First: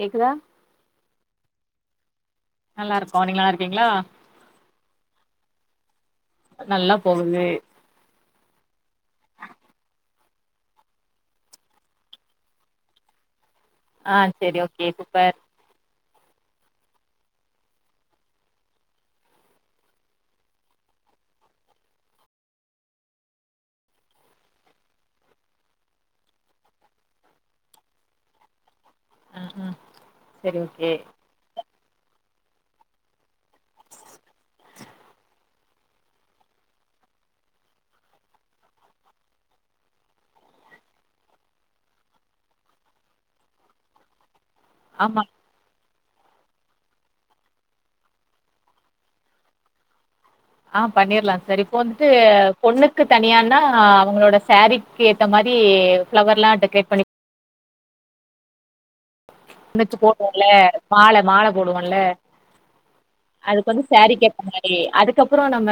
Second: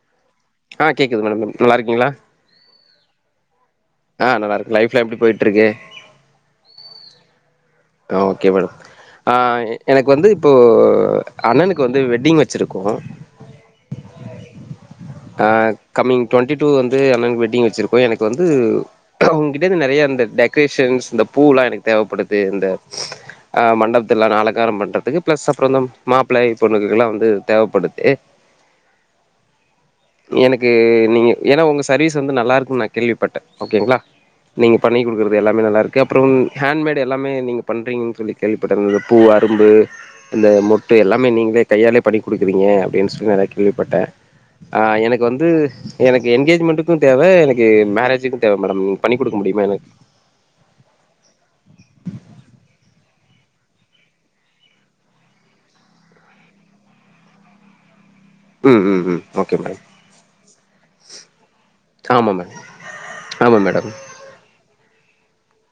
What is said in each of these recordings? கேக்குதா ஆ கேக்குது மேடம் நல்லாருக்கீங்களா நல்லாருக்கோ நீங்க நல்லாருக்கீங்களா ஆ நல்லாருக்கே லைஃப்லா எப்டி போயிட்ருக்கு நல்லா போகுது ஆ ஓகே மேடம் ஆ எனக்கு வந்து இப்போ அண்ணனுக்கு வந்து வெட்டிங் வச்சிருக்கோ ஆ சரி ஓகே சூப்பர் ஆ கம்மிங் டு்வெண்ட்டி டூ வந்து அண்ணனுக்கு வெட்டிங் வச்சிருக்கோ எனக்கு வந்து அவங்ககிட்ட இருந்து நிறைய இந்த டெக்கரேஷன்ஸ் இந்த பூல்லா எனக்கு தேவைப்படுது இந்த ஆ அ மண்டபத்துல அலக்காரம் பண்றதுக்கு பிளஸ் அப்பறம் மாப்பிள்ளை பொண்ணுக்குல்லா வந்து தேவைப்படுதே ம் ம் செரி எனக்கு ஓகே நீங்க ஏன்னா ஒங்க சர்வீஸ் வந்து நல்லா இருக்குன்னு நா கேள்விப்பட்ட ஓகேங்களா நீங்க பண்ணி குடுக்குறது எல்லாமே நல்லாயிருக்கு அப்பறம் ஹேண்ட்மேட் எல்லாமே நீங்க பண்றீங்கன்னு சொல்லி கேள்விப்பட்ட இருந்த பூ அரும்பு இந்த மொட்டு எல்லாமே நீங்களே கையாலே பண்ணி குடுக்குறீங்க அப்படின்னு சொல்லி நெறைய கேள்விப்பட்டே ஆ ஆமா எனக்கு வந்து எனக்கு என்கேஜ்மெண்ட்டுக்கு தேவை எனக்கு மேரேஜுக்கு தேவை மேடம் நீங்க பண்ணி குடுக்க முடியுமா எனக்கு ஆ பண்ணிர்லாம் சரி இப்போ வந்துட்டு பொண்ணுக்கு தனியானா அவங்களோட ஷேரி க்கு ஏத்த மாரி பிளவர்லா டெக்ரேட் பண்ணி ம் ம் ம் ஓகே மே ச்சு போடுவோம்ல மால மால போடுவோன்ல ஆமா மேடம் ஆமா அதுக்கு வந்து மேடம் சேரீ கேப்பாங்க அதுக்கப்றோ நம்ம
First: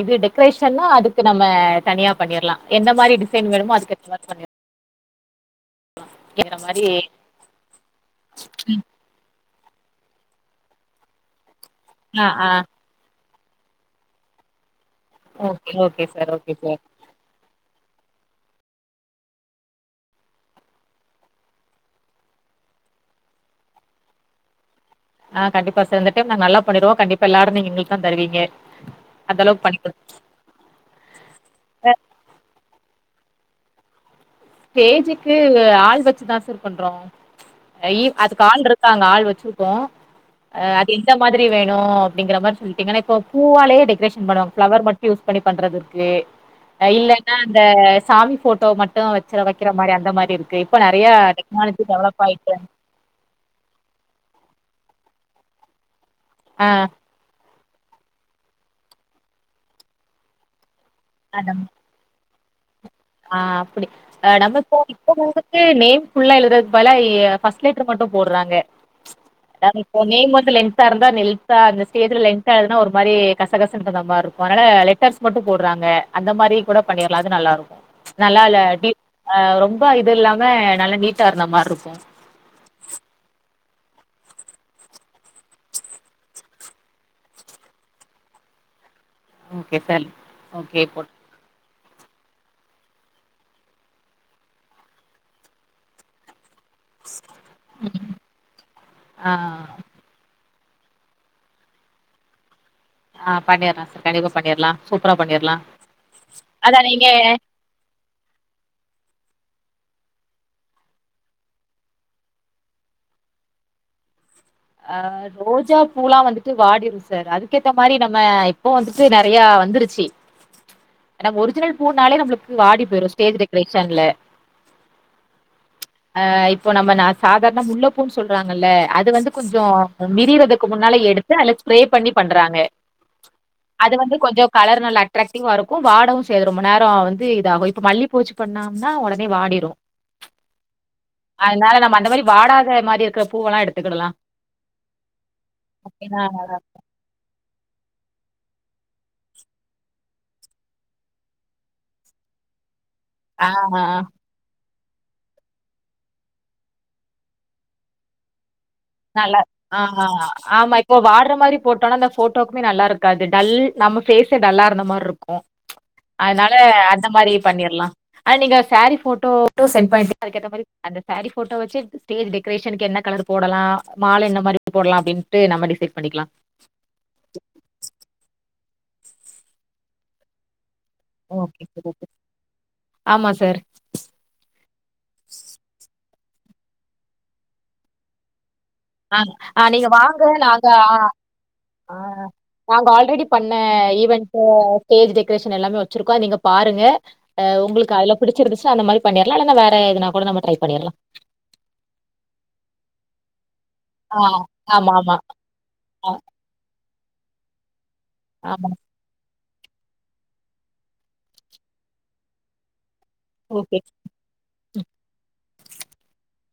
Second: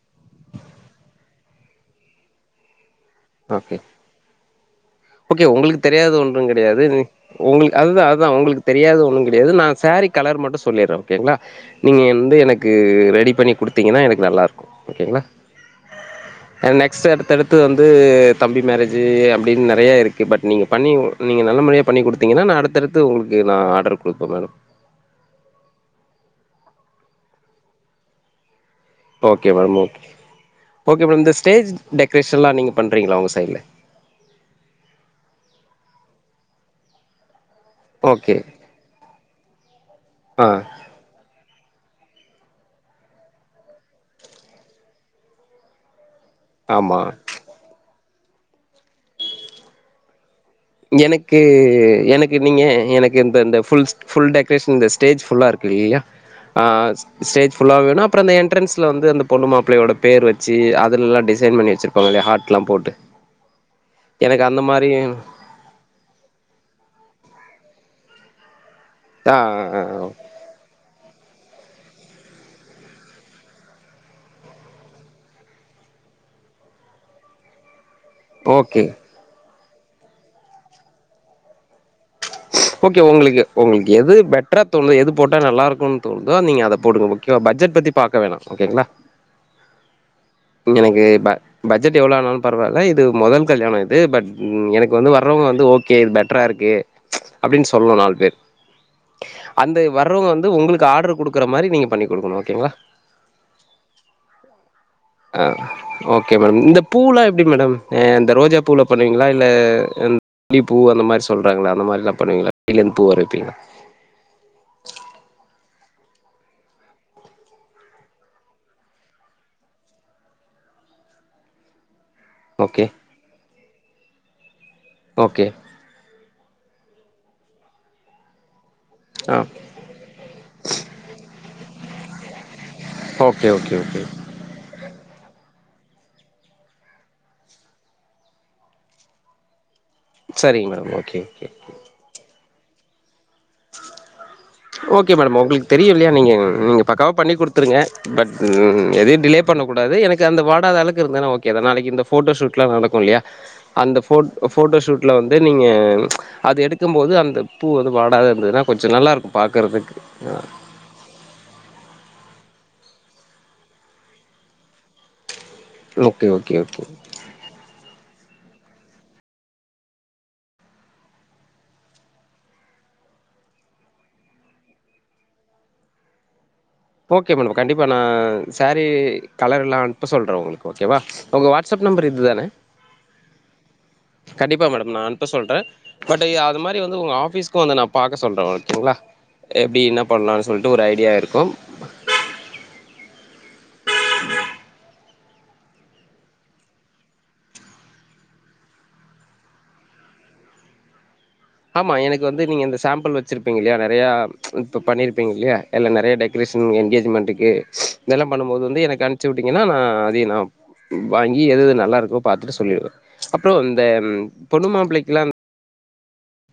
இது டெக்கரேஷா அதுக்கு நம்ம தனியா பண்ணிர்லா எந்த மாரி டி ணு ஓகே வேணுமா அதுக்கேத்த மாரி பண்ணிரு ஓகே உங்குளுக்கு தெரியாதது ஒன்றும் கேக்குற கெடையாது மாரி உங்களு அதுதா அதுதா உங்களுக்கு தெரியாது ஒண்ணு கெடையாது நா சேரீ கலர் மட்டு சொல்லிட்ற ஓகேங்களா நீங்க ஆ வந்து ஆ எனக்கு ரெடி பண்ணி குடுத் திங்கன்னா எனக்கு நல்லா இருக்கும் ஓகேங்களா okay okay sir okay sir next அடுத்தடுத் த்து வந்து தம்பி மேரேஜி அப்டின்னு நெ றைய இருக்கு பட் நீங்க பண்ணி நீங்க நல்ல மாரியா பண்ணி குடுத்தீங்கனா நா அடுத்தடுத்து உங்குளுக்கு நா ஆர்டர் குடுப்பே மேடம் ஆ கண்டிப்பா சார் இந்த டைம் நாங்க நல்லா பண்ணிருவோம் கண்டிப்பா எல்லாருன் எங்களுக்கு தா தருவீங்க அந்த ஓகே அளவுக்கு பண்ணி மேடம் குடுங்க. ஓகே ஓகே மேடம் இந்த ஸ்டேஜ் டெக்ரேஷன்லா நீங்க பண்றீங்களா உங்க சைட்ல ஸ்டேஜிக்கு ஆள் வச்சிதா சார் பண்றோ ஓகே அதுக்கு ஆள் இருக் காங்க ஆள் வச்சிருக்கோன் ஆ அ எந்த மாதிரி வேணும் அப்டிங்கற மாரி சொல்லிட்டீங்கனா இப்ப பூவாலே டெக்கரேஷன் பண்ணுவாங்க ப்ளெவர் மட் யூஸ் பண்ணி பண்றது இருக்கு ஆமா இல்லைன்னா அந்த சாமி போட்டோ மட்டு வச்சி வைக்கிற மாரி அந்த மாரி இருக்கு இப்போ நெறைய எனக்கு டெக்னாலஜி டெவலப் எனக்கு ஆயிட்டு நீங்க எனக் எந்த எந்த புல் புல் டெக்கரேஷன் இந்த ஸ்டேஜ் புல்லா இருக்கு இல்லையா ஆ ஸ்டேஜ் ஃபுல்லா வேணும் அப்புற அந்த என்ட்ரன்ஸ்ல வந்து அந்த பொண்ணு மாப்ளையோட பேர் வச்சு அததுலல்லாம் டிசைன் பண்ணிவச்சி ருபாங்கல்லையா ஹார்ட்லாம் போட்டு ஆன் அப்டி எனக்கு நம்ம அந்த இப்போ மாரி இப்ப வந்து நேம் புல்ல எழுததற்கு பதில பர்ஸ்ட் லேட்டர் மட்டும் போடுறாங்க ஆ அதாது இப்ப நேம் மு லென்த்தா இருந்தா லென்த்தா அந்த ஸ்டேஜ்ல லென்த்தா எழுதுனா ஒரு மாரி கசகச ந்த மார் இருக்கும் அதுனால லெட்டர்ஸ் மட்டும் போடுறாங்க அந்த மாரி கூட பண்ணிடலா அது நல்லா இருக்கும் நல்லா ஓகே இல்லாட்டி ரொம்ப இது இல்லாம நல்லா நீட்டா இருந்த மாரி இருக்கும் ஓகே உங்களுக்கு உங்களுக்கு எது பெட்டரா தோணுதோ எது போட்டா நல்லா இருக்குன்னு தோணுதோ நீங்க அத போடுங்க ஓகேவா பட்ஜெட் பத்தி பாக்க வேணாம் ஓக்கேங்களா ஓகே சார் ஓகே எனக்கு போட் பட் பட்ஜெட் எவ்ளோ ஆனாலு பரவாயில்ல இது மொதல் கல்யாணம் இது பட் எனக்கு வந்து வர்றவங்க வந்து ஓகே இது பெட்டரா இருக்கு அப்டின் சொல்னுன் நாலு பேர் ஆ அந்த வர்றவங்க வந்து உங்குளுக்கு ஆர்டுரு குடுக்குற மாரி நீங்க பண்ணி குடுக்குணும் ஓகேங்களா ஆ பண்ணிற்லாம் சார் கண்டிப்பா பண்ணிற்லாம் ஆ ஓகே மேடம் இந்த நீங்க பூலா எப்டி மேடம் அ இந்த ரோஜா பூவில பண்ணுவீங்களா இல்ல இ ட்லி பூ அந்த மாரிலா சொல்றாங்களா அந்த மாரிலா பண்ணுவீங்களா இல்ல ந்து பூ வர வைப்பிங்களா அ ரோஜா பூல்லான் வந்துட்டு வாடிடும் சார் அதுக்கேத்த மாரி நம்ம இப்போ வந்துட்டு நெறையா வந்துருச்சு நம்ம ஒரிஜினல் பூனாலே நம்மளுக்கு வாடி ஓகே போயிடும் ஸ்டேஜ் டெக்கரேக்ஷன்ல ஓகே ஆ இப்போ நம்ம நா சாதாரண முள்ளபூன்னு சொல்றாங்கல்ல அது வந்து ஆ கொஞ்ஜோ விரியறதுக்கு முன்னால எடுத்து அல்ல ஸ்ப்ரே பண்ணி பண்றாங்க ஓகே ஓகே அது ஓகே வந்து கொஞ்சம் கலர் நல்ல அட்ராக்டிவா இருக்கும் வாடவும் சேய்யாது ரொம்ப நேரோ வந்து இதாகும் இப்ப மல்லி பூ வச்சி பண்ணா ண்ணா ஒடனே வாடிடும் சரிங்க மேடம் ஓகே ஓகே அதனால நம்ம அந்த மாரி வாடாத மாரி இருக்கிற பூவல்லா எடுத்துக்கிடலா ஓகே மேடம் உங்களுக்கு தெரியு இல்லையா ஓகேனா நீங்க நீங்க பக்காவா பண்ணி குடுத்துருங்க பட் ம் எதுையு டிலே பண்ணக்கூடாது எனக்கு அந்த வாடாத அளவ்க்கு இருந்தன்னா ஓகேதா நாளைக்கி இந்த ஃபோட்டோஷூட்ல்லா நடக்கு இல்லியா ஆ ஆ, அந்த ஃபோ அ ஃபோட்டோஷூட்ல வந்து நீங்க அது எடுக்கும்போது அந்த பூ வந்து வாடாத இருந்ததுனா கொஞ்ச நல்லாருக்கு நல்லா ஆ பாக்கறதுக்கு அ ஆமா இப்போ வாட்ற மாரி போட்டோனா அந்த ஃபோட்டோவுக்குமே நல்லா இருக்காது டல் நம்ம ஃபேசே டல்லா இருந்த மாரிருக்கு ஓகே அதனால ஓகே ஓகே அந்த மாரி பண்ணிர்லா ஆ நீங்க செரீ ஃபோட்டோ மட்டு சென் பண்ணீடீங்னாஅதுக்கேத்த மாரி அந்த சேரீ ஃபோட்டோ வெச்சு ஸ்டேஜ் டெக்கரேஷனுக்கு என்ன கலர் போடலா மால என்ன மாரி போட்லா அப்டின்ட்டு நம்ம டிசைட் பண்ணிக்கலா ஓகே மேடம் கண்டிப்பா நா சேரீ கலரெல்லா அன்ப்ப சொல்றே உங்ளுக்கு ஓகேவா உங்க okay WhatsApp sir okay number இது தானே ஆமா சார் கண்டிப்பா மேடம் நா அனுப்ப சொல்றே பட் அது மாதிரி வந்து உங்க ஆபீக்கு வந்து நா பாக்க சொல்றே ஒ கேங்ளா ஆ ஆ எப்டி நீங்க இன்னா வாங்க பண்ணலான் நாங்க சொல்ட்டு ஒரு ஆ ஐடியா இருக்கு ஆ நாங்க ஆல்ரெடி பண்ண ஈவென்டு ஸ்டேஜ் டெக்ரேஷன் எல்லாமே வெச்சிருக்கோ அ நீங்க பாருங்க ஆ உங்களுக்கு அதுல புடிச்சிருந்துச்னா அந்த மாரி பண்ணிற்லா இல்லனா வேற எதுனா கூட நம்ம ட்ரை பண்ணிற்லா ஆமா எனக்கு வந்து நீங்க இந்த சாம்பிள் வெச்சிருப்பீங்க இல்லயா நெறையா ஆ இப்ப ஆமா ஆமா பண்ணிருப்பீங்க இல்யா அத்ல ஆ நெறைய டெ க்ரேஷன் எங்கேஜ்மென்டுக்கு இதெல்லா பண்ணும் போது ஆமா வந்து எனக்கு அ ம்ச்சி விட்டீங்கன்னா நா அதயு நா வாங்கி எதது நல்லா இருக்கோ பாத்துட்டு சொல்லிற்ற அப்றோ ஓகே இந்த ம் பொன்னு மாப்பிளைக்குலா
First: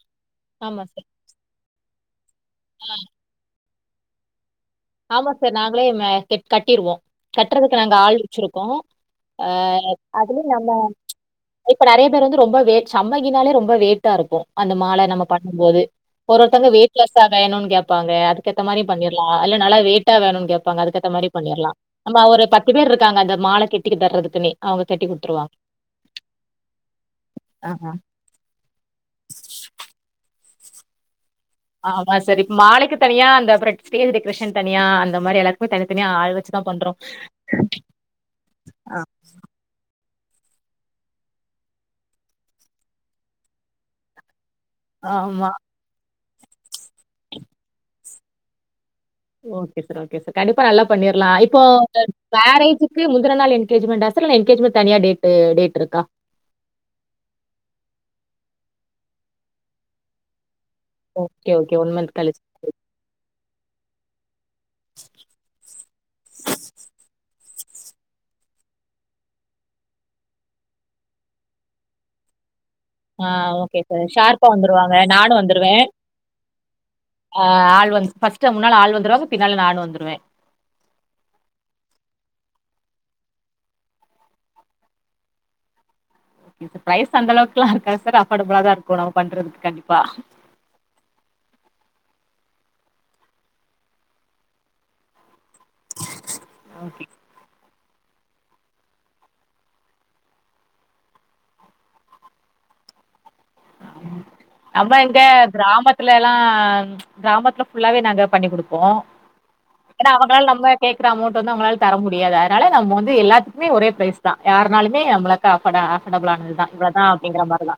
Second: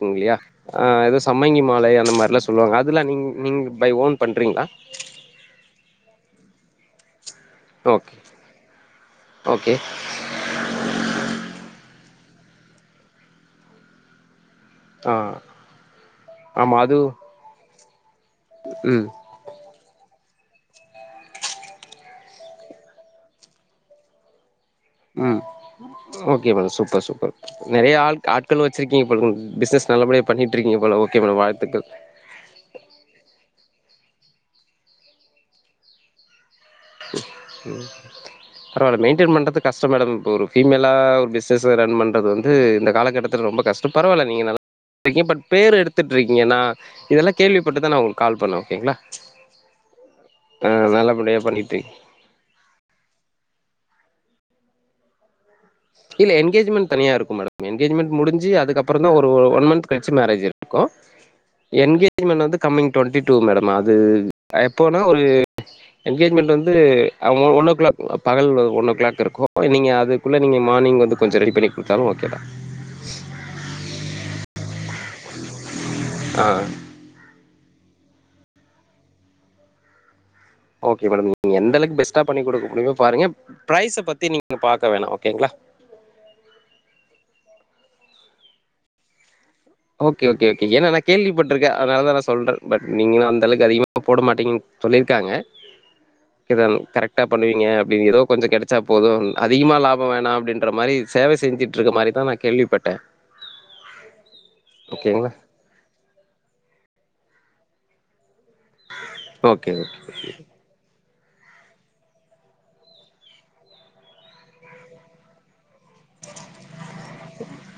ங்கில்லையா ஆ ஆமா எதோ சம்மங்கி மாலை அந்த மாரில்லா சொல்லுவாங்க அதுலா நீங் நீங்க பை ஓன் பண்றீங்ளா ஆமா சார் நாங்களே ம கெ கட்டிருவோ கட்றதுக்கு நாங்க ஓகே ஆள் வெச்சிருக்கோ அ ஓகே அதுலியு நம்ம இப்ப நெறைய பேர் வந்து ரொம்ப வே சம்மங்கினாலே ரொம்ப வேட்டா இருக்கு அந்த மால ஆ நம்ம பண்ணும்போது ஒரு ஒருத்தவுங்க ஆமா அது வெயிட்லெஸ்ஸா வேணுனு கேப்பாங்க அதுக்கேத்த மாரியு ம் பண்ணிற்லா ஆ இல்ல நல்லா வெயிட்டா வேணுன் கேப்பாங்க அதுக்கேத்த மாரி பண்ணிற்லா நம்ப ஒரு பத்து பேருக்காங்க அந்த மால கெட்டிக்கு தர்றதுக்குன்னே அவுங்க ம் ஓகே மேடம் சூப்பர் சூப்பர் ஆஹா. நெறைய ஆள் ஆட்கள் வெச்சிருக்கீங்கபோல் பிஸினஸ் நல்லபடியா பண்ணிட்ருக்கீங்கபோல ஓகே மேடம் வாழ் ஆமா சார் இப்ப மாலைக்கு தனியா அந்த அப்பற ஸ்டேஜ் டெக்கரேஷன் தனியா அந்த மாரி எல்லாத்துக்மே தனித்தனியா ஆள் வெச்சு ம் ம் ஆ. பரவால்ல மெயின்டெயின் பண்றதுக் கஷ்ட மேடம் இப்ப ஒரு ஃபீமேல்லா ஒரு பிசினஸு ரன் பண்றது வந்து இந்த காலகட்டத்தில ரொம்ப கஷ்டோ பரவால்ல நீங்க நல்லா ட்கீங்க பட் ஆமா. பேர் எடுத்துட்ருக்கீங்க நா இதெல்லா கேள்விப்பட்டுதா நா உங்களுக் கால் பண்ணே ஓகேங்ளா ஓகே சார் ஓகே சார் கண்டிப்பா நல்லா பண்ணிர்லா நல்லபடியா இப்போ பண்ணிட்ருக்கீங்க மேரேஜுக்கு முந்துன நாள் எங்கேஜ்மெண்டா சார் இல்ல என்கேஜ்மெண்ட் தனியா டேட்டு டேட் ருக்கா இல்ல என்கேஜுமெண் தனியா இருக்கும் மேடம் என்கேஜ்மெண் முடிஞ்சு அதுக்கப்புறந்தா ஒரு ஒன் மந்த் கழிச்சு மேரேஜ் இருக்கு ஓகே, ஓகே. மந்த் கழிச்சு. என்கேஜ்மெண் வந்து கம்மிங் ட்வெண்ட்டி டூ மேடம் அது எப்போனா ஒரு என்கேஜ்மெண்ட் வந்து அ ஒன் ஓ கிளாக் பகல் ஒன் ஓ கிளாக் இருக்கு நீங்க அதுக்குள்ள நீங்க மானிங் வந்து கொஞ்ச ரெடி பண்ணி குடுத்தாலு ஓகே தா ஆ ஓகே சார் ஷார்ப்பா வந்துருவாங்க நானு வந்துருவே ஆ ஆ ஆள் வந்து ஃபஸ்ட் முன்னாள ஆள் வந்துருவாங்க பின்னால நானு வந்துருவே ஓகே மேடம் நீங்க எந்த அளவுக் பெஸ்ட்டா பண்ணி கொடுக்க முடியுமோ பாருங்க பிரைஸ் பத்தி நீங்க பாக்க வேணா ஓகேங்களா ப்ரைஸ் அந்த அளவுக்கெல்லாருக்காது அஃபோர்டபிளா தா இருக்கு நம்ம பண்றதுக் கண்டிப் ஓகே ஓகே ஓகே ஏனா நா கேள்விப்பட்டிருக்கே அதனாலதா நா சொல்றே பட் நீங்க அந்தளவுக்கு அதிகமா போட மாட்டீங்கன்னு சொல்லியிருக்காங்க இதங் ஓகே. கரெக்ட்டா பண்ணுவீங்க அப்டி ஏதோ கொஞ்ச கெடைச்சா போது அதிகமா லாபம் வேணா அப்டின்ற மாரி சேவ செஞ்சுட்டு இருக்க மாரி தா நா கேள்விப்பட்டே ஆமா இங்க ஓகேங்களா கிராமத்துலலா கிராமத்துல ஃபுல்லாவே நாங்க பண்ணி குடுப்போ ஓகே ஏனா அவங்களால நம்ப கேக்ற அமௌண்ட் வந்து அவுங்ளால தர முடியாது அதனால நம்ம வந்து எல்லாத்துக்குமே ஒரே ப்ரரைஸ் தா யார்னாலுமே நம்ளுக்கு அஃபடா அஃபர்டபுளானதுதா இவளதா அப்டிங்கிற மாரிதா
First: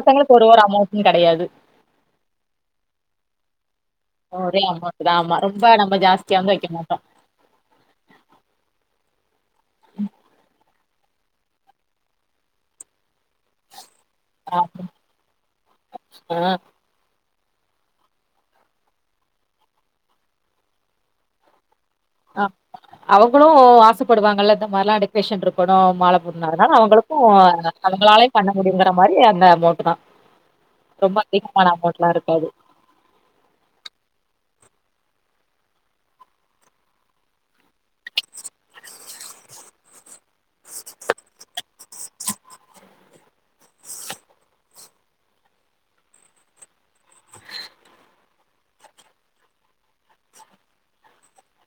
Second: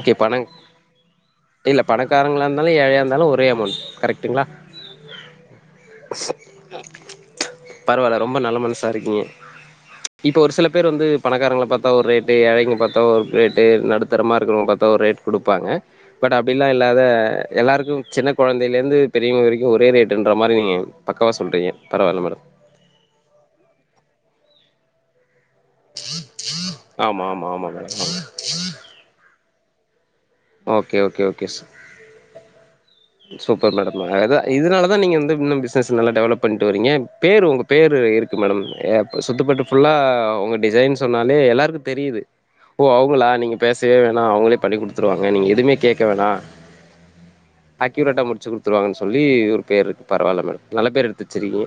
ஓகே ஒரு பணம் ஒரு அமௌண்டு கெடயாது இல்ல பணக்காரங்களா இருந்தாலு ஏழையாயிருந்தாலு ஒரே அமௌண்ட் கரெக்ட் ஓரே அமௌன்ட் தா ஆமா ரொம்ப நம்ம ஜாஸ்தியா வந்து வெக்க மாட்டோ பரவால்ல ரொம்ப நல்ல மனசா இருக்கீங்க இப்ப ஒரு சில பேர் வந்து பணக்காரங்கள பார்த்தா ஒரு ரேட் இதே ஏழைங்க பாத்த ஒரு ரேட்டு நடுத்தரமா இருக்குறவங்கள பாத்தா ஒரு ரேட் குடுப்பாங்க பட் ஆ அப்டிலா இல் லாத எல்லாருக்கு சின்ன கொழந்தைல இருந்து பெரியவ்க வரைக்கு ஒரே ரேட்டுன்ற மாரி நீங்க பக்காவா சொல்றீங்க பரவால்ல மேடம். அவுங்களு ஆசைப்படுவாங்களல்ல இந்த மார்லா டெக்கரேஷன் இரு க்கணு மாலை போடுனதுனால அவுங்களுக்கு ஆமா, ஆமா, ஆமா மேடம். ஆமா. அவுங்களாலையு பண்ண முடியுங்கிற மாரி அந்த அமோன்ட்டு தா ஓகே, ரொம்ப ஓகே, ஓகே. சு அதிகமான அமௌண்ட்ல்லா இருக்காது சூப்பர் மேடம் அதா இதனாலதான் நீங்க வந்து இன்னு பிசினஸ் நல்லா டெவலப் பண்ட்டு வரீங்க பேரு உங்க பேரு இருக்கு மேடம் சுத்தப்பட்டு ஃபுல்லா உங்க டிசைன் சொன்னாலே எல்லாருக்கு தெரிது ஓ அவுங்களா நீங்க பேசவே வேணா அவுங்களே பண்ணி குடுத்துருவாங்க நீங்க எதுவுமே கேட்க வேணா அக்யூரேட்டா முடிச்சு குடுத்துருவாங்கனு சொல்லி ஒரு பேருரிருக்கு பரவால்ல மேடம் நல்ல பேர் எடுத்து வெச்சிருக்கீங்க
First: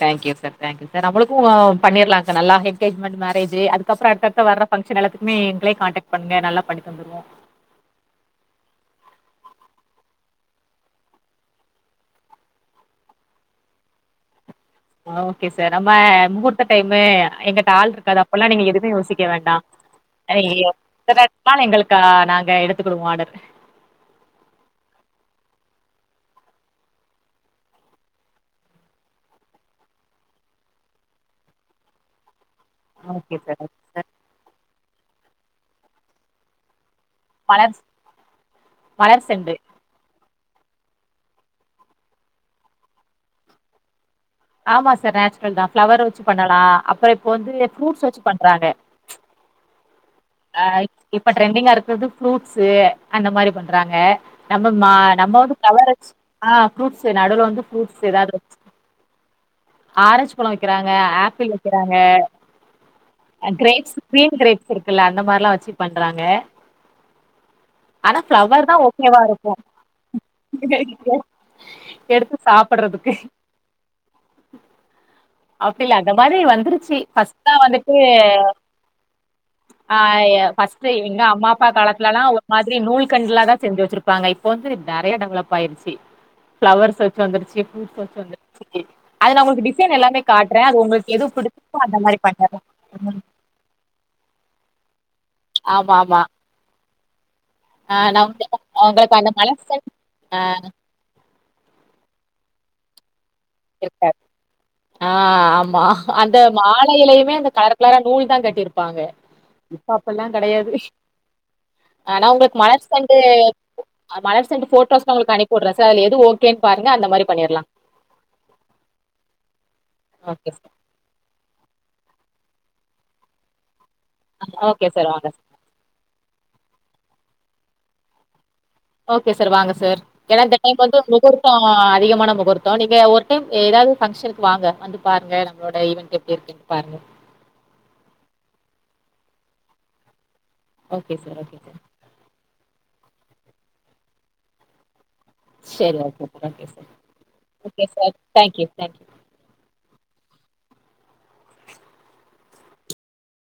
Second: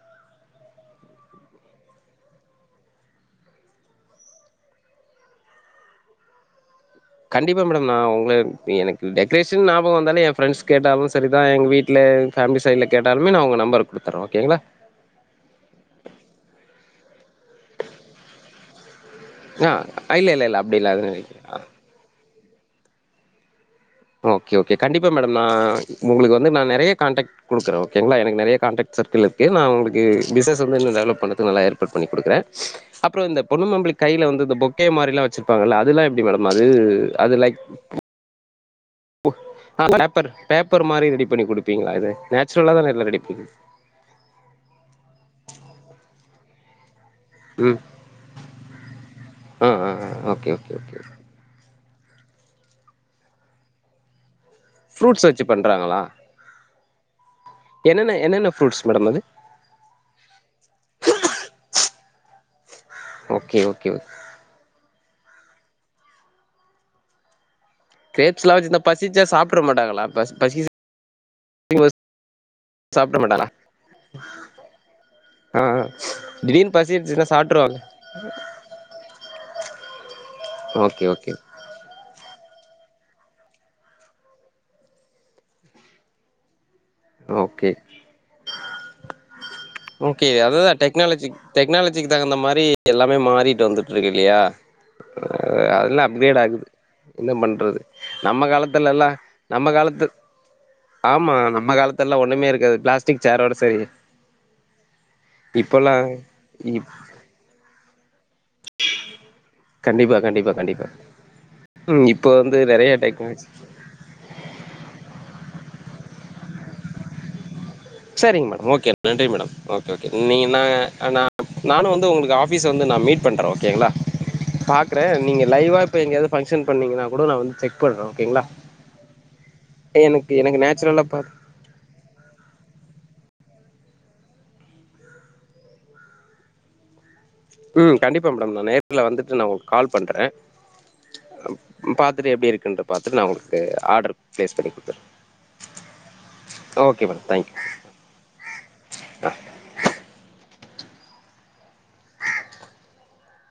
thank you sir thank you sir நம்ளுக்கு பண்ணிர்லா சார் நல்லா என்கேஜ்மெண்ட் மேரேஜ்ஜூ அதுக்கப்றோ அடுத்தடுத்து வர ஃபங்ஷன் எல்லத்துக்குமே எங்களே காண்டாக்ட் பண்ணுங்க நல்லா பண்ணி தந்துருவோ கண்டிப்பா மேடம் நா உங்கள எனக் டெக்ரேஷன் ஞாபகம் வந்தாலே என் ஃப்ரெண்ட்ஸ் கேட்டாலு சரிதா எங்க வீட் டுல ஃபேமிலி சைடுல கேட்டாலுமே நா உங்க நம்பர குடுத்தர்றே ஓகேங்களா ஓகே சார் நம்ம முகூர்த்த டைம்மு எங்கிட்ட ஆள் இருக்காது அப்பபெல்லா? நீங்க எதுவுமே யோசிக் கே வேண்டாம் ஆ இல்ல எ இல்ல இல்ல அப்டிலா எது நெனைக்க ஆ [unintelligible] எங்ளுக்கு நாங்க எடுத்துக்கிடுவோ ஆர்டர் ஓகே ஓகே கண்டிப்பா மேடம் நா உங்ளுக்கு வந்து நா நெறய காண்டக்ட் குடுக்றே ஓகேங்ளா எனக் நெறைய கண்டாக்ட் சர்கிள்யிருக்கு நா உங்ளுக்கு பிஸ்னஸ் வந்து டெவலப் பண்ணத்துக்கு நல்லா ஏற்பாடு பண்ணி குடுக்குறே அப்றோ ஓகே இந்த சார் பொண்ணுமாப்ளைக்கு கையில வந்து இந்த பொக்கே மாரிலா வச்சிருப்பாங்கல்ல அதுல்லா எப்டி மேடம் அது அது லைக் மலர் மலர் செண்டு பேப்பர் பேப்பர் மாரி ரெடி பேப்பர் மாரி ரெடி பண்ணி குடுப்பீங்களா இது நேச்சுரலா தானே எல்ல ரெடி பண்ணி கு ஆமா சார் நேச்சுரல் தா ஃபிளவர வேச்சு பண்ணலா அப்றோ இப்ப வந்து ம் ஃபுரூட்ஸ் வேச்சு பண்றாங்க ஆ ஆ ஓகே அ ஓகே ஓகே இப்ப ட்ரெண்டிங்காயிருக்கர்து ஃபுளூட்ஸூ அந்த மாரி பண்றாங்க நம்ம ஃப்ரூட்ஸ் நம்ம வச்சு வந்து ஃபிளவர்ஸ் பண்றாங்களா வெச் ஆ ப்ரூட்ஸ் நடுவுல வந்து ப்ரூட்ஸ் என்னென்ன ஏதாது என்னென்ன வெச் ஃப்ரூட்ஸ் மேடம் அது ஆரஞ்ச் பழோ வெக்றாங்க ஆப்பிள் வெக்றாங்க okay okay grapes okay green கிரேப்ஸ்யிருக்குல அந்த மாரிலா வெச்சு பண்றாங்க ஆனா கிரேப்ஸ்லா பிளவர் தா வச்சிருந்தா பசிச்சா ஓகேவாயிருக்கு சாப்ட்ற மாட்டாங்களா பசி பசிக்குது எடுத்து சாப் சாப்ட மாட்டாளா ஆப்பிள் அந்த மாரி வந்துருச்சு எடுத்துச்சுன்னா ஃபஸ்ட்லா சாப்ட்ருவாங்க வந்துட்டு ஆ ஏ ஃபஸ்ட் ஓகே ட்ரைவீங் ஓகே அம்மா அப்பா காலத்லல்லா ஒரு மாரி நூல்கண்ட்லா தா செஞ்சு வெச்சிருப்பாங்க இப்ப வந்து நெறைய டெவலப் ஆயிருச்சு பிளவர்ஸ் வெச்சு வந்துருச்சு ஓகே புரூட்ஸ் வெச்சு வந்துருச்சு அது நா உங்களுக்கு டிஃப் ஓகே அதுதா டெக்னாலஜி அந்த டெக்னாலஜிக்கு தகுந்த பண்ணலா மாரி எல்லாமே ம் மாறிட்டு வந்து இருக்கு இல்லியா ஆ ஆமா அதெல்லா ஆமா அப்கிரேட் ஆகுது என்ன பண்றது ஆ நா நம்ம வந்து காலத்துல எல்லா உங்களுக்கு அந்த நம்ம மனசன் காலத்து ஆ ஆமா நம்ம காலத்துல எல்லா ஒண்ணுமே இருக்காது பிளாஸ்டிக் சேரோட சேரி [inaudible] ஆ ஆமா இப்பல்லா அந்த இப் மாலையிலயுமே அந்த கலர் கலரா நூல் தா கட்டியிருப்பாங்க இப்பா கண்டிப்பா அப்பில்லா கண்டிப்பா கெடையாது கண்டிப்பா ம் ஆனா இப்போ உங்களுக்கு வந்து மலர் நெறைய செண்டு டெக்னாலஜி மலர் செண்டு ஃபோட்டோஸ்லா உங்களுக்கு அனுப்பிவுட்றே சார் அதுல எது ஓகேன் பாருங்க அந்த மாரி பண்ணிற்லா செரிங் மேடம் ஓகே நன்றி மேடம் ஓகே ஓகே நீங்கனா நா நானு வந்து உங்களுக்கு ஆஃபீஸ்ல வந்து நா மீட் பண்றே ஓகேங்ளா ஓகே பாக்றே சார் வாங்க சார் நீங்க லைவா இப்ப எங்கயாது பங்க்ஷன் பண்ணீங்கன்னா கூடோ நா வந்து செக் பண்றே ஓகேங்களா ஓகே சார் வாங்க சார் எனக்கு ஏன்னா இந்த எனக்கு டைம் வந்து நேச்சுரலா பா முகூர்த் த்தோ அதிகமான முகூர்த்தோ நீங்க ஒரு டைம் எதாவது பங்க்ஷனுக்கு வாங்க வந்து பாருங்க நம்மளோட ஈவென்ட் எப்டி இருக்குன்னு பாருங்க ம் கண்டிப்பா மேடம் நா நேர்ல வந்துட்டு நா உங்களுக்கு கால் பண்றே ஓகே சார் ஓகே சார் பாத்துட்டு எப்டி இருக்குன்றத பாத்துட்டு நா உங்களுக்கு ஆர்டர் பிளேஸ் பண்ணி குடுத்துறே சேரி okay sir okay madam thank you okay sir thank you thank you